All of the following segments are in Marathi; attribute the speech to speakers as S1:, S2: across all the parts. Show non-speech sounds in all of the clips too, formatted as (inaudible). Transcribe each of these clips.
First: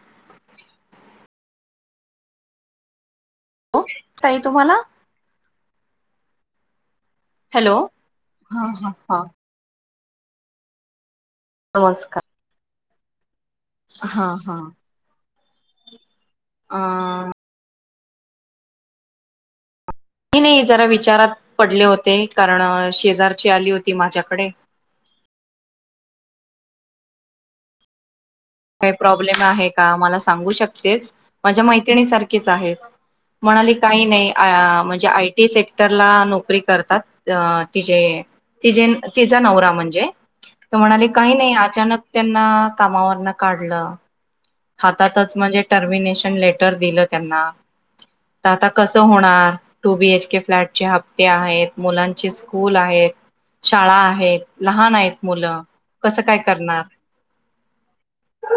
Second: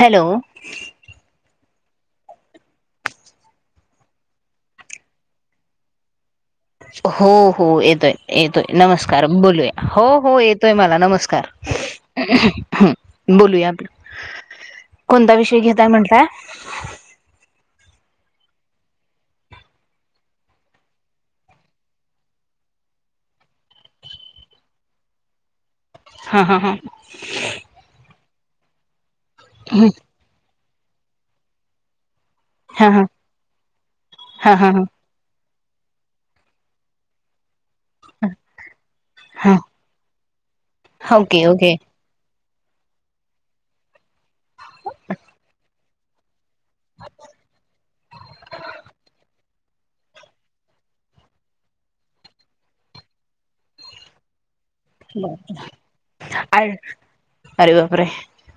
S1: हॅलो.
S2: हो काही तुम्हाला?
S1: हो, हो,
S2: हॅलो
S1: येतोय, येतोय,
S2: हा हा हा
S1: नमस्कार बोलूया. हो, हो, येतोय मला नमस्कार.
S2: नमस्कार
S1: कार. हा. बोलूया आपलं
S2: हा
S1: कोणता विषय? घेेतय म्हटलं.
S2: अं नाही, नाही, जरा विचारात पडले होते, कारण शेजारची आली होती माझ्याकडे.
S1: हा, हा, हा.
S2: ह. (unintelligible) प्रॉब्लेम आहे
S1: हा
S2: का? मला सांगू शकता. माझ्या मैत्रिणी सारखी च आहेस
S1: हा
S2: म्हणाली काही नाही
S1: हा हा
S2: म्हणजे आ.. आय टी सेक्टर त्याला नोकरी करतात अ तिजे, तिजे, तिचा
S1: हा
S2: नवरा म्हणजे, त म्हणाले
S1: हा
S2: काही
S1: ओके
S2: नहीं
S1: ओके
S2: अचानक त्यांनी आ कामावर ना काढलं हातातच म्हणजे टर्मिनेशन लेट र दिलं त्यांना, तर आता कस होणार? टू बी एच के फ्लॅटचे हप्ते आहेत, मुलांची स्कूल आहेत, शाळा आहेत लहान आहेत मुलं
S1: (unintelligible)
S2: कसं काय करणार
S1: अरे बापरे!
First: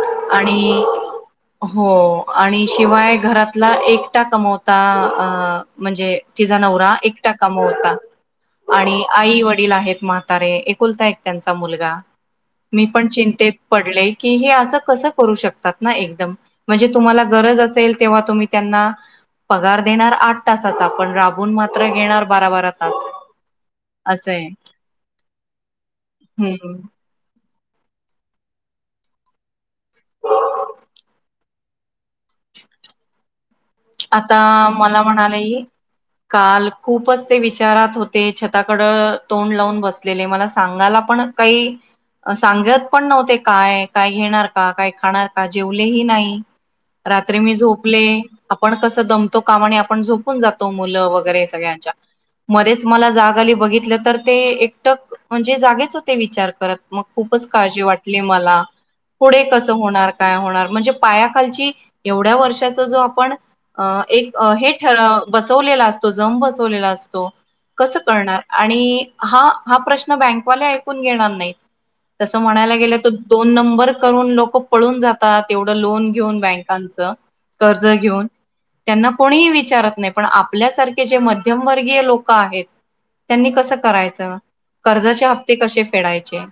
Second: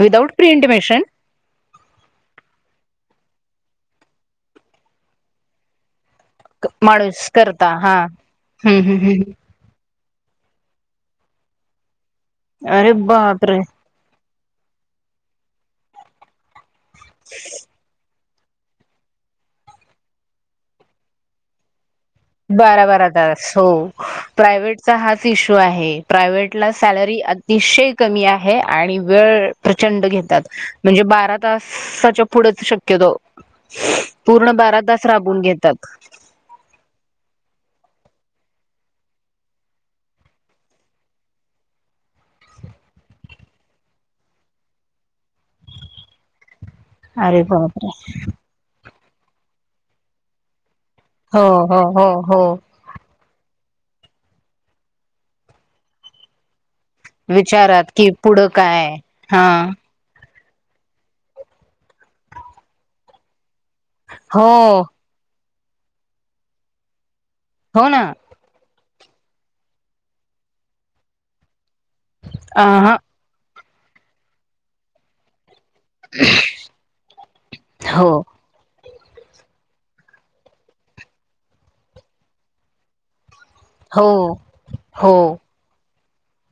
S1: विदाउट
S2: आणि
S1: प्रिइंटिमेशन
S2: हो आणि शिवाय घरातला एकटा कमवता अ म्हणजे तिचा नवरा
S1: माणूस
S2: एकटा
S1: करता हा
S2: कमवता
S1: हम्म हम्म
S2: आणि आई
S1: हम्म
S2: वडील आहेत. म्हातारे एकुलता एक त्यांचा मुलगा मी
S1: अरे
S2: पण चिंतेत
S1: बापरे
S2: पडले की हे असं कसं करू शक तात ना एकदम म्हणजे तुम्हाला गरज असेल तेव्हा तुम्ही त्यांना पगार देणार आठ तसाचा पण राबून मात
S1: बारा, बार हो
S2: असंय
S1: प्रायव्टचा, हाच इश्यू आहे प्रायव्हेटला
S2: हम्म
S1: सॅलरी अतिशय कमी आहे आणि वेळ प्रचंड घेतात, म्हणजे बारा तासाच्या पुढंच शक्यतो
S2: आता
S1: पूर्ण बारा
S2: मला
S1: तास राबून
S2: म्हणालेय,
S1: घेतात
S2: काल खूपच ते विचारात होते छताकड तोंड लावून बसलेले, मला सांगायला पण काही सांगत पण नव्हते काय, काय घेणार का काय खाणार, का जेवलेही नाही. रात्री
S1: अरे
S2: मी
S1: बापरे
S2: झोपले आपण कसं दमतो काम आणि आपण झोपून जातो मुलं वगैरे
S1: हो हो
S2: सगळ्यांच्या
S1: हो हो
S2: मध्येच मला जाग आली बघित तर ते एकटक, म्हणजे जागेच होते विचार करत मग खूपच काळजी
S1: विचारात कि
S2: वाटली,
S1: पुढं
S2: मला
S1: काय
S2: पुढे
S1: हा
S2: कस होणार? काय होणार? म्हणजे पायाखालची एवढ्या वर्षाचा जो आपण अ एक
S1: हो
S2: हे ठर बसवलेला असतो जम बसवलेला असतो.
S1: हो
S2: कसं
S1: ना
S2: करणार? आणि हा हा प्रश्न बँकवाले ऐकून घेणार नाही तसं
S1: अ
S2: म्हणायला
S1: ह
S2: गेलं तर दोन नंबर करून लोकं पळून जातात तेवढं लोन घेऊन, बँकांचं कर्ज
S1: हो
S2: घेऊन त्यांना कोणीही विचारत नाही पण आपल्यासारखे जे मध्यमवर्गीय लोक आहेत. त्यांनी कसं
S1: हो
S2: करायचं?
S1: हो
S2: कर्जाचे हप्ते कशे फेडायचे.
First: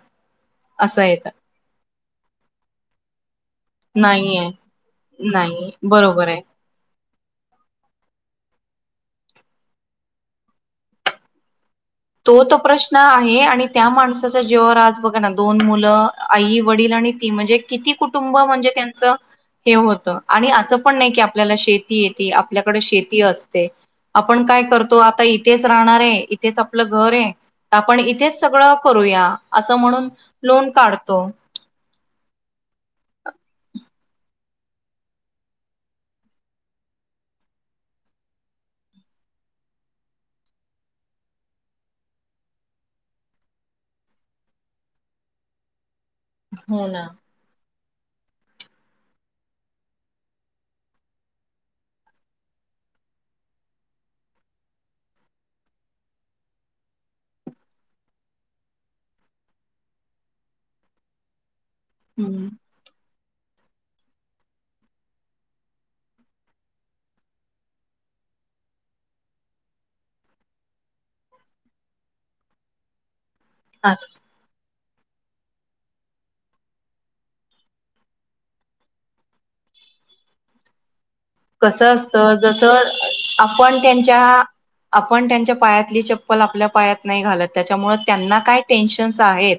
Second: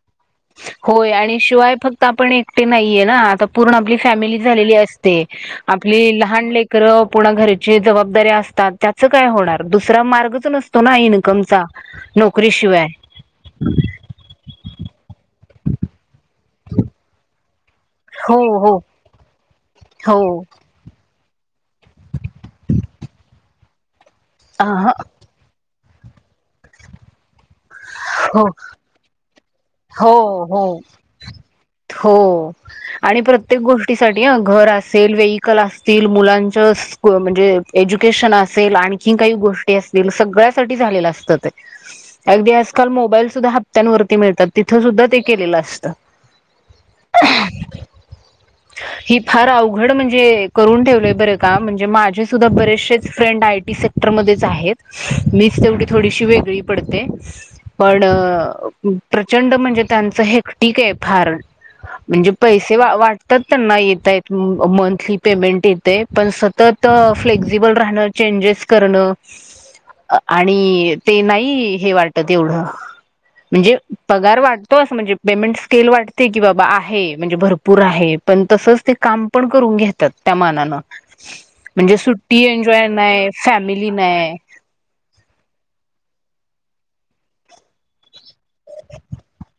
S2: असं
S1: होय
S2: येतं.
S1: आणि शिवाय फक्त आपण एकटे नाहीये, ना आता पूर्ण आपली फॅमिली
S2: नाहीये
S1: झालेली असते.
S2: नाही
S1: आपली
S2: बरोबर आहे.
S1: लहान लेक खर पुन्हा घराची जबाबदारी असतात. त्याच काय होणार, दुसरा मार्गच नसतो ना इन्कमचा
S2: तो तर
S1: नोकरीशिवाय
S2: प्रश्न आहे आणि त्या माणसाच्या जीवावर आज बघा घ दोन मुलं, आई वडील आणि ती म्हणजे, किती कुटुंब
S1: हो
S2: म्हणजे
S1: हो
S2: त्यांचं हे होतं,
S1: हो
S2: आणि असं पण नाही की आप आपल्याला शेती येते, आपल्याकडे शेती असते. आपण काय
S1: अ
S2: करतो. आता इथेच, राणार आहे. इथेच आपण आपलं घर ये, आपण इथेच
S1: हो
S2: सगळं करूया. असं म्हणून
S1: हो हो
S2: लोन काढतो.
S1: हो, आणि प्रत्येक गोष्टीसाठी ह घर असेल व्हेईकल असतील. मुलांच म्हणजे एज्युकेशन असेल आणखी काही गोष्टी असतील. सगळ्यासाठी झालेलं असतं ते, अगदी आजकाल मोबाईल सुद्धा हप्त्यांवरती मिळतात. तिथं सुद्धा ते केलेलं असतं.
S2: हो ना.
S1: ही फार अवघड म्हणजे करून ठेवलंय बर का, म्हणजे माझे सुद्धा बरेचसेच फ्रेंड आयटी सेक्टर मध्येच आहेत. मीच तेवढी थोडीशी वेगळी पडते पण, प्रचंड म्हणजे त्यांचं हे, ठीक आहे फार. म्हणजे
S2: हम्म
S1: पैसे वा वाट. सतत त्यांना येतय मंथली पेमेंट येते. पण सतत फ्लेक्झिबल राहणं चेंजेस करण आणि ते नाही हे वाटत एवढं. म्हणजे.
S2: आज
S1: (unintelligible) म्हणजे पेमेंट स्केल वाटते, की बाबा आहे म्हणजे भरपूर आहे. पण तसच ते काम पण करून घेतात त्या मनान,
S2: कस असत जस आपण
S1: फॅमिली
S2: त्यांच्या
S1: नाही
S2: आपण त्यांच्या पायात. चप्पल आपल्या पायात नाही घालत, त्याच्यामुळे त्यांना काय टेन्शन्स आहेत.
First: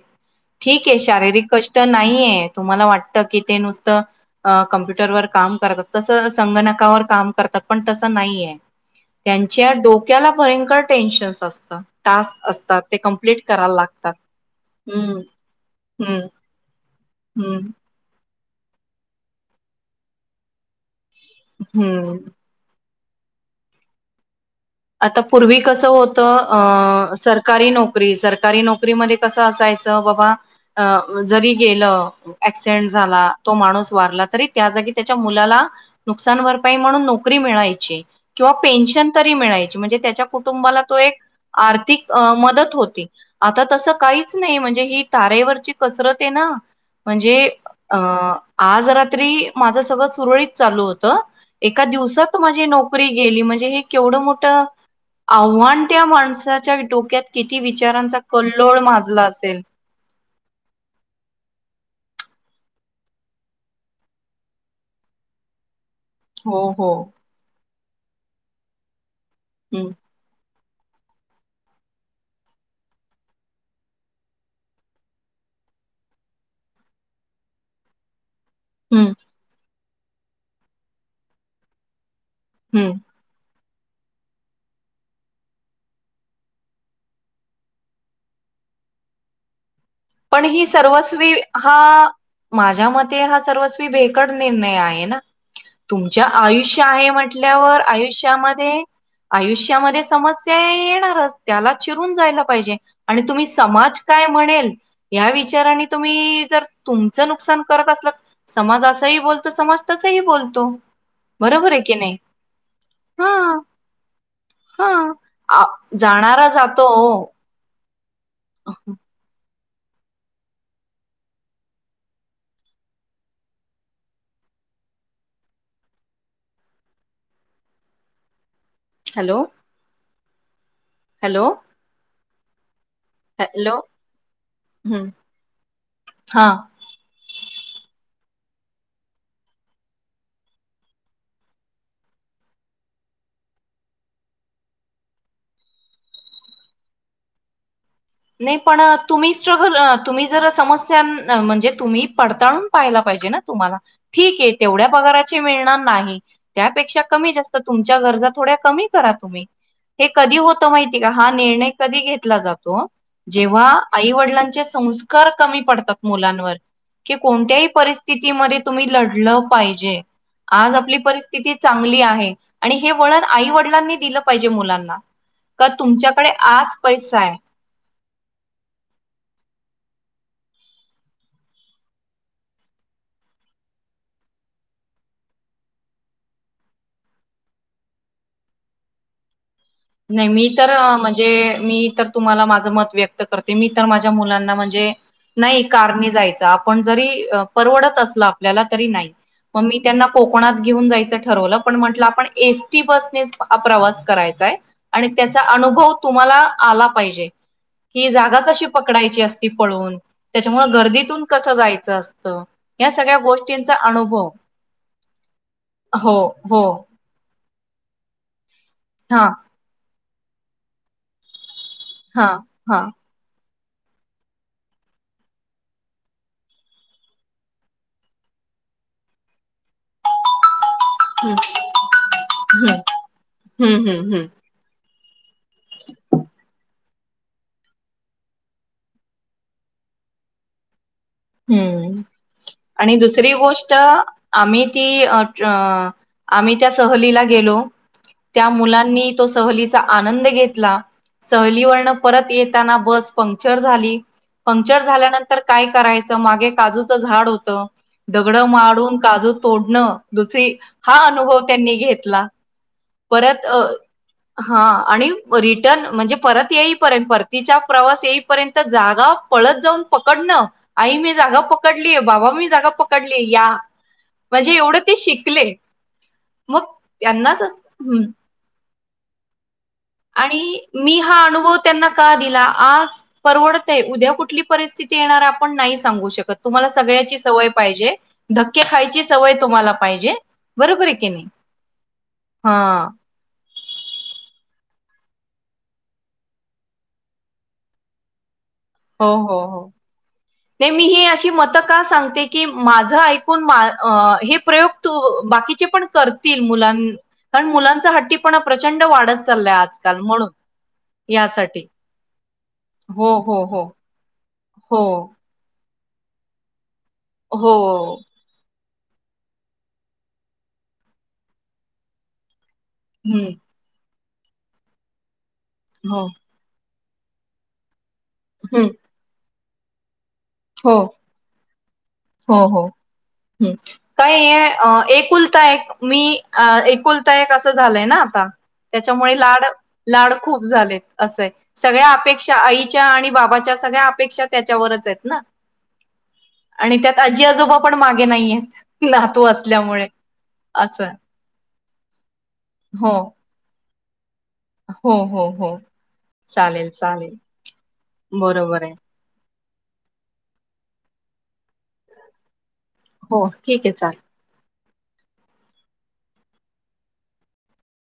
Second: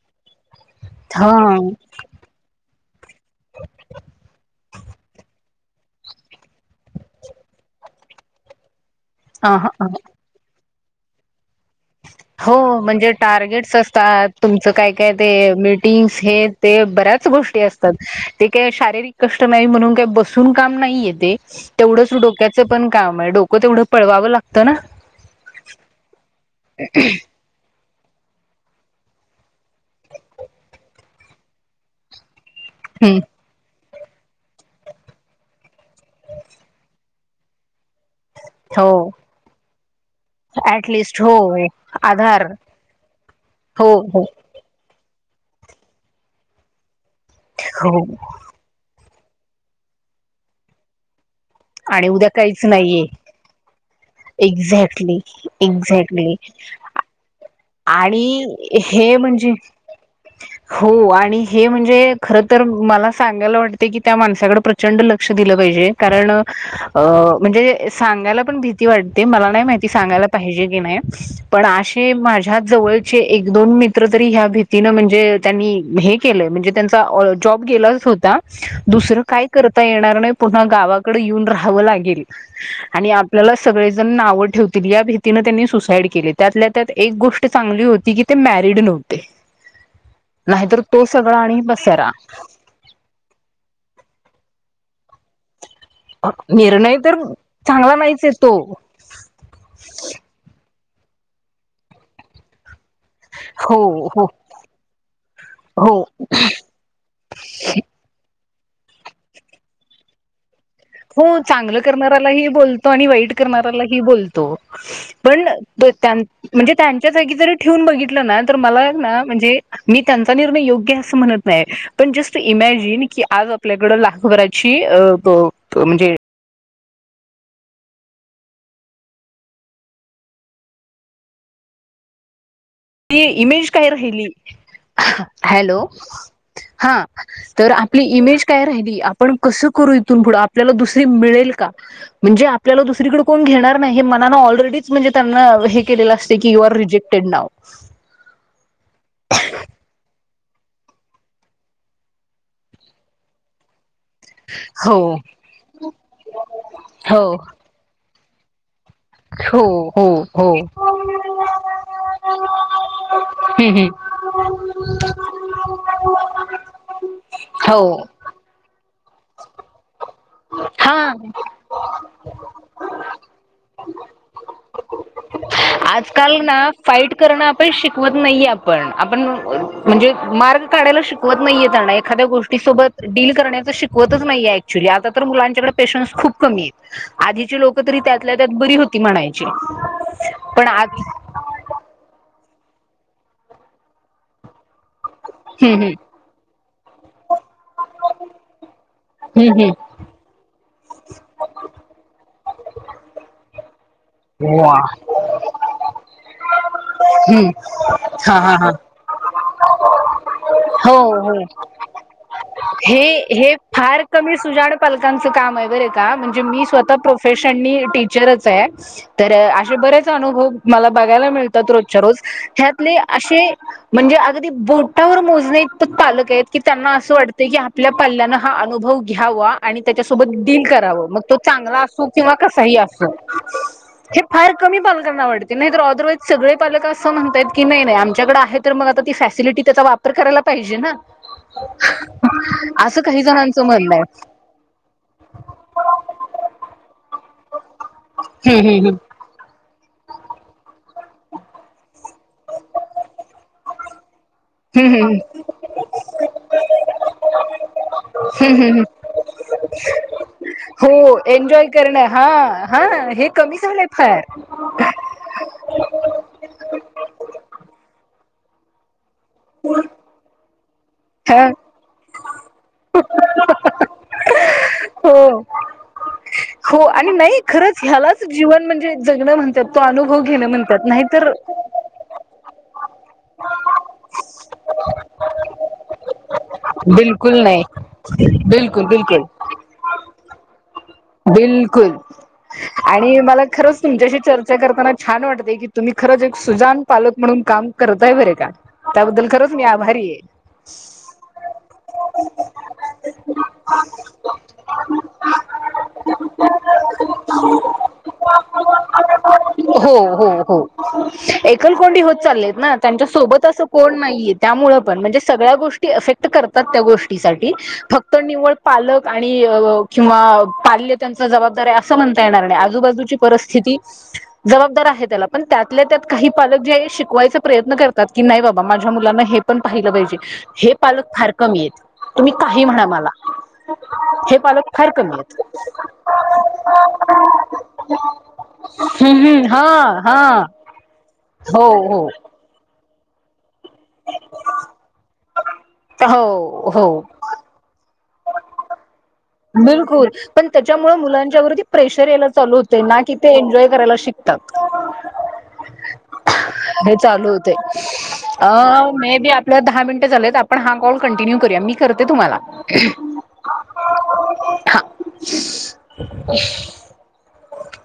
S2: ठीक आहे शारीरिक कष्ट
S1: हा
S2: नाहीये. तुम्हाला वाटत की ते नुसतं अ कॉम्प्युटर वर काम करतात तस असं. संगणकावर काम करतात, पण तसं नाहीये. त्यांच्या
S1: ह
S2: डोक्याला भयंकर. टेन्शश असत.
S1: हो म्हणजे टार्गेटस असतात तुमचं काय काय
S2: हम्म
S1: ते मिटिंग्स
S2: हम्म
S1: हे ते बऱ्याच गोष्टी
S2: हम्म
S1: असतात. ते काही शारीरिक कष्ट नाही, म्हणून काय बसून काम नाहीयेत. ते
S2: हम्म
S1: तेवढं डोक्याच पण. काम आहे डोकं 'तेवढं पळवावं लागत,
S2: आता पूर्वी कसं होतं. अ सरकारी नोक सरकारी नोकरीमध्ये कसं असायचं बाबा अ जरी गेलं अऍक्सिडेंट
S1: हं.
S2: झाला तो माणूस वारला तरी त्या जागी त्याच्या मुलाला नुकसान भरपाई म्हणून नोक नोकरी मिळायची किंवा
S1: हो
S2: पेन्शन तरी मिळायच म्हणजे त्याच्या कुटुंबाला तो
S1: ऍटलिस्ट
S2: एक
S1: हो
S2: आर्थिक
S1: आधार
S2: मदत होती आता
S1: हो
S2: तसं
S1: हो
S2: काहीच नाही म्हणजे ही तारेवरची कसरत आहे ना म्हणजे अ
S1: हो
S2: आजरा माझं सगळं सुरळी चालू होत एका
S1: आणि उद्या
S2: दिवसात
S1: काहीच
S2: माझी
S1: नाहीये
S2: नोकरी गेली म्हणजे हे केवढं मोठ
S1: एक्झॅक्टली
S2: आव्हान त्या
S1: एक्झॅक्टली
S2: माणसाच्या डोक्यात किती विचारांचा
S1: आणि
S2: कल्लोळ
S1: हे
S2: माजला
S1: म्हणजे
S2: असेल.
S1: हो आणि हे म्हणजे ते खर तर मला सांगायला वाटते की त्या माणसाकड प्रचंड लक्ष दिलं पाहिजे कारण अ
S2: हो हो.
S1: म्हणजे सांगायला पण भीती वाटते ते मला नाही माहिती
S2: हम्म
S1: सांगायला पाहिजे नाही पण अशी माझी या जवळचे एक दोन मित्र तरी ह्या भीतीन म्हणजे त्यांनी हे केलंय म्हणजे त्यांचा जॉब गेलाच होता
S2: हम्म
S1: दुसरं काय करत आता येणार नाही, पुन्हा गावाकडे येऊन राहावं लागेल.
S2: हम्म
S1: आणि आपल्यालाच. सगळे जण नाव ठेवतील, या भीतीने त्यांनी सुसाईड केले त्यातल्या-त्यात एक गोष्ट. चांगली होती की ते मॅरड नव्हते.
S2: पण ही
S1: नाहीतर तो
S2: सर्वस्वी,
S1: सगळा आणि
S2: हा
S1: पसारा
S2: माझ्या मते हा सर्वस्वी भेग कड निर्णय आहे ना. तुमच्या आयुष्य
S1: निर्णय
S2: आहे
S1: तर
S2: म्हटल्यावर,
S1: चांगला नाहीच आहे तो
S2: आयुष्यामध्ये आयुष्यामध्ये समस्या हे ये असणारच त्याला चिरून जायला पाहिजे. आणि तुम्ही
S1: हो
S2: समाज
S1: हो
S2: काय म्हणेल. या विचाराने
S1: हो
S2: तुम्ही जर तुमचं नुकसान करत असला समाज असाही बोलतो समाज तसाही बोलतो.
S1: हो
S2: बरोबर
S1: चांगलं
S2: आहे की नाही
S1: करणाऱ्याला ही बोलतो आणि वाईट
S2: हा.
S1: करणाऱ्याला ही बोलतो,
S2: हा
S1: पण
S2: आ
S1: ते त्यान
S2: जाणारा
S1: म्हणजे
S2: जातो
S1: त्यांच्या जागी जरी ठेवून बघित लं ना तर मला ना म्हणजे मी त्यांचा निर्णय योग्य असं म्हणत नाही, पण जस्ट इमॅजिन की आज आपल्याकडं लाखभराची अ ब त म्हणजे
S2: हॅलो! हॅलो!
S1: ती इमेज
S2: हॅलो
S1: काय राहिली,
S2: हम्म
S1: हॅलो! हा तर आपली इमेज काय राह्यली, आपण कसं करू इथुन पुढं आपल्याला दुसरी मिळेल का? म्हणजे आपल्याला दुसरीकडे कोण घेणार नाही हे मनानं ऑलरेडीच म्हणजे त्यांना हे केलेलं असतंय की यु आर रिजेक्टेड नाऊ. (inaudible)
S2: नाही पण तुम्ही स्ट्रगल अ तुम्ही जर समस्यां न म्हणजे तुम्ही पडताळून पाहायला पाहिजे ना तुम्हाला. ठीक आहे तेवढ्या
S1: हो
S2: पगाराची मिळणार नाही, त्यापेक्षा
S1: हो
S2: कमी जास्त तुमच्या गरजा थोड्या कमी करा तुम्ही,
S1: हो हो
S2: हे कधी
S1: हो
S2: होतं माहिती का हा निर्णय कधी घेतला जातो? जेव्हा
S1: हम्म हम्म
S2: आई वडीलांचे संस्कार कमी पडतात मुलांवर. कि कोणत्याही
S1: हो
S2: परिस्थितीमध्ये तुम्ही लढलं पाहिजे. आज आपली
S1: हा
S2: परिस्थिती चांगली आहे. आणि हे वळण आई -वडिलांनी दिलं पाहिजे मुलांना. का तुमच्याकडे
S1: आजकाल ना
S2: आज
S1: फाईट
S2: पैसा आहे
S1: करणं आपण शिकवत नाहीे आपण आपण म्हणजे मार्ग काढायला शिकवत नाहीये त्यांना, एखाद्या गोष्टी सोबत डील करण्याच शिकवतच नाहीये. ऍक्च्युली आता तर मुलांच्याकडे पेशन्स खूप कमी आहेत. आधीची लोक तरी त्यातल्या त्यात बरी होती म्हणायची.
S2: नाही मी
S1: पण
S2: तर, अ
S1: आज
S2: म्हणजे मी तर तुम्हाला माझ मत व्यक्त करते, मी तर माझ्या मुलांना म्हणजे नाही
S1: हम्म
S2: कारने
S1: हम्म
S2: जायच आप पण जरी अ परवडत असल आपल्याला तरी नाही मग
S1: हम्म
S2: मी त्यांना कोकणात घेऊन जायचं ठरवलं पण म्हटलं आपण एसटी बसने प्रवास करायचाय
S1: हम्म वा
S2: आणि त्याचा अनुभव तुम्हाला आला पाहिजे
S1: हम्म
S2: की
S1: हा
S2: जागा
S1: हा
S2: कशी
S1: हा
S2: पकडायची असती पळून त्याच्यामुळे
S1: हो
S2: गर्दीतून
S1: हो
S2: कस जायच असत.
S1: हे हे फार कमी सुजाण पालकांचं काम आहे बर का
S2: हो
S1: म्हणजे
S2: हो
S1: मी स्वतः प्रोफेस सनी टीचरच आहे.
S2: हा
S1: तर असे बरेच अनुभव मला बघायला मिळ त्यात रोजच्या रोज
S2: हा हा
S1: ह्यातले अशी म्हणजे अगदी बोटावर मोजणे ईतपत पालक आहेत की त्यांना असं वाटत की आपल्या पल्ल्यान हा अनुभव घ्यावा आणि त्याच्यासोबत डील करा आहो मग तो
S2: हम्म
S1: चांगला असो की किंवा कसाही असो
S2: हम्म हम्म हम्म
S1: हे
S2: हम्म
S1: फार कमी (unintelligible) (unintelligible) नाही तर ऑदरवाईज सगळे पालक अस असं म्हणतायत की नाही नाही आमच्याकड आहे तर, मग आता ती फॅसिलिटी त्याचा वापर करायला पाहिजे ना.
S2: हम्म. आणि
S1: असं काही
S2: दुसरी
S1: जणांचं
S2: गोष्ट
S1: म्हणणं आहे
S2: आम्ही ती (unintelligible) आम्ही त्या सहली ला गेलो. त्या
S1: हम्म हम्म
S2: मुलांनी तो सहलीचा आनंद घेतला. सहलीवरन परत येताना बस पंक्चर झाली. पंक्चर
S1: हम्म हम्म हम्म
S2: झाल्यानंतर काय करायचं? च मागे काजूच झाड होतं. दगड मारून काजू तोडण (unintelligible) हा
S1: हो
S2: अनुभव
S1: एन्जॉय
S2: त्यांनी
S1: करणं हा
S2: घेतला.
S1: हा हे
S2: परत
S1: कमी झालंय फार
S2: हं आणि रिटर्न म्हणजे परत येर्यंत परतीचा प्रवास पर्यंत जागा पळत जाऊन पकडणं आई मी जागा
S1: हा
S2: पकडलीय बाबा मी जागा पकडली या म्हणजे एवढं ते
S1: हो
S2: शिकले. मग
S1: हो आणि नाही
S2: त्यांनाच
S1: खरंच
S2: हम्म
S1: ह्यालाच जीवन पण म्हंजे जगण म्ह
S2: आणि मी हा अनुभव त्यांना का दिला आज परवडतय उद्या कुठली परिस्थिती येणार आपण नाही सांगू शकत. तुम्हाला सगळ्याची
S1: बिलकुल
S2: सवय
S1: नाही
S2: पाहिजे धक्के
S1: बिलकुल
S2: खायची
S1: बिलकुल
S2: सवय तुम्हाला पाहिजे. (unintelligible) नाही
S1: बिलकुल
S2: हा
S1: आणि मला खरंच तुमच्याशी चर्चा करताना छान वाटते की, तुम्ही खरंच एक सुजान पालक म्हणून काम करताय बरे का!
S2: हो
S1: त्याबद्दल
S2: हो
S1: खरंच
S2: हो
S1: मी आभारी आहे
S2: ते मी ही अशी मतं का सांगते, की माझं ऐकून मा अ हे प्रयोग तू बाकीचे पण करतील मुलां कारण मुलांचा हट्टीपणा प्रचंड वाढत चाललाय
S1: हो
S2: आजकाल म्हणून
S1: हो हो
S2: यासाठी
S1: एकलकोंडी होत चाललेत ना त्यांच्या
S2: हो हो
S1: सोबत असं
S2: हो
S1: कोण नाहीये त्यामुळे पण
S2: हो
S1: म्हणजे सगळ्या गोष्टी ते अफेक्ट करतात. त्या गोष्टीसाठी
S2: हो
S1: फक्त निव्वळ पालक आणि अ किंवा पाल्य त्यांचा जबाबदार आहे. असं म्हणता येणार नाही. आजूबाजूची
S2: हं,
S1: परिस्थिती जबाबदार आहे त्याला. पण त्यातल्या त्यात
S2: हो.
S1: काही पालक जे आाहेत. शिकवायचा प्रयत्न करत की नाही बाबा
S2: हं,
S1: माझ्या मुलां हे पण पाहिलं पाहिजे.
S2: हो,
S1: हे पालक फार कमी आहेत. तुम्ही
S2: हो,
S1: काही
S2: हो.
S1: म्हणा मला
S2: हं. काय
S1: हे
S2: आहे
S1: पालक
S2: अ,
S1: फार कमी आहेत.
S2: एकुलता मी एकुलता एक असं झालंय ना आता त्याच्यामुळे
S1: हम्म हम्म
S2: लाड
S1: हा
S2: लाड
S1: हा
S2: खूप झाले. असय
S1: हो
S2: सगळ्या
S1: हो
S2: अपेक्षा आई आणि बाबाच्या सगळ्या अपेक्षा त्याच्यावरच आहेत ना. आणि
S1: हो हो
S2: त्यात आजी आजोबा पण मा नाहीय आहेत.
S1: बिलकुल पण त्याच्यामुळे मुलांच्यावरती प्रेशर यायला चालू होते
S2: हो,
S1: ना कि ते एन्जॉय करायला शिक त
S2: हो, हो, हो. चालेल,
S1: हे
S2: चालेल.
S1: चालू होते अ
S2: बरोबर आहे.
S1: म आपल्याला दहा मिनिटं झालेत आपण हा कॉल कंटिन्यू मी करते तुम्हाला
S2: हो ठीक आहे चाल.
S1: ह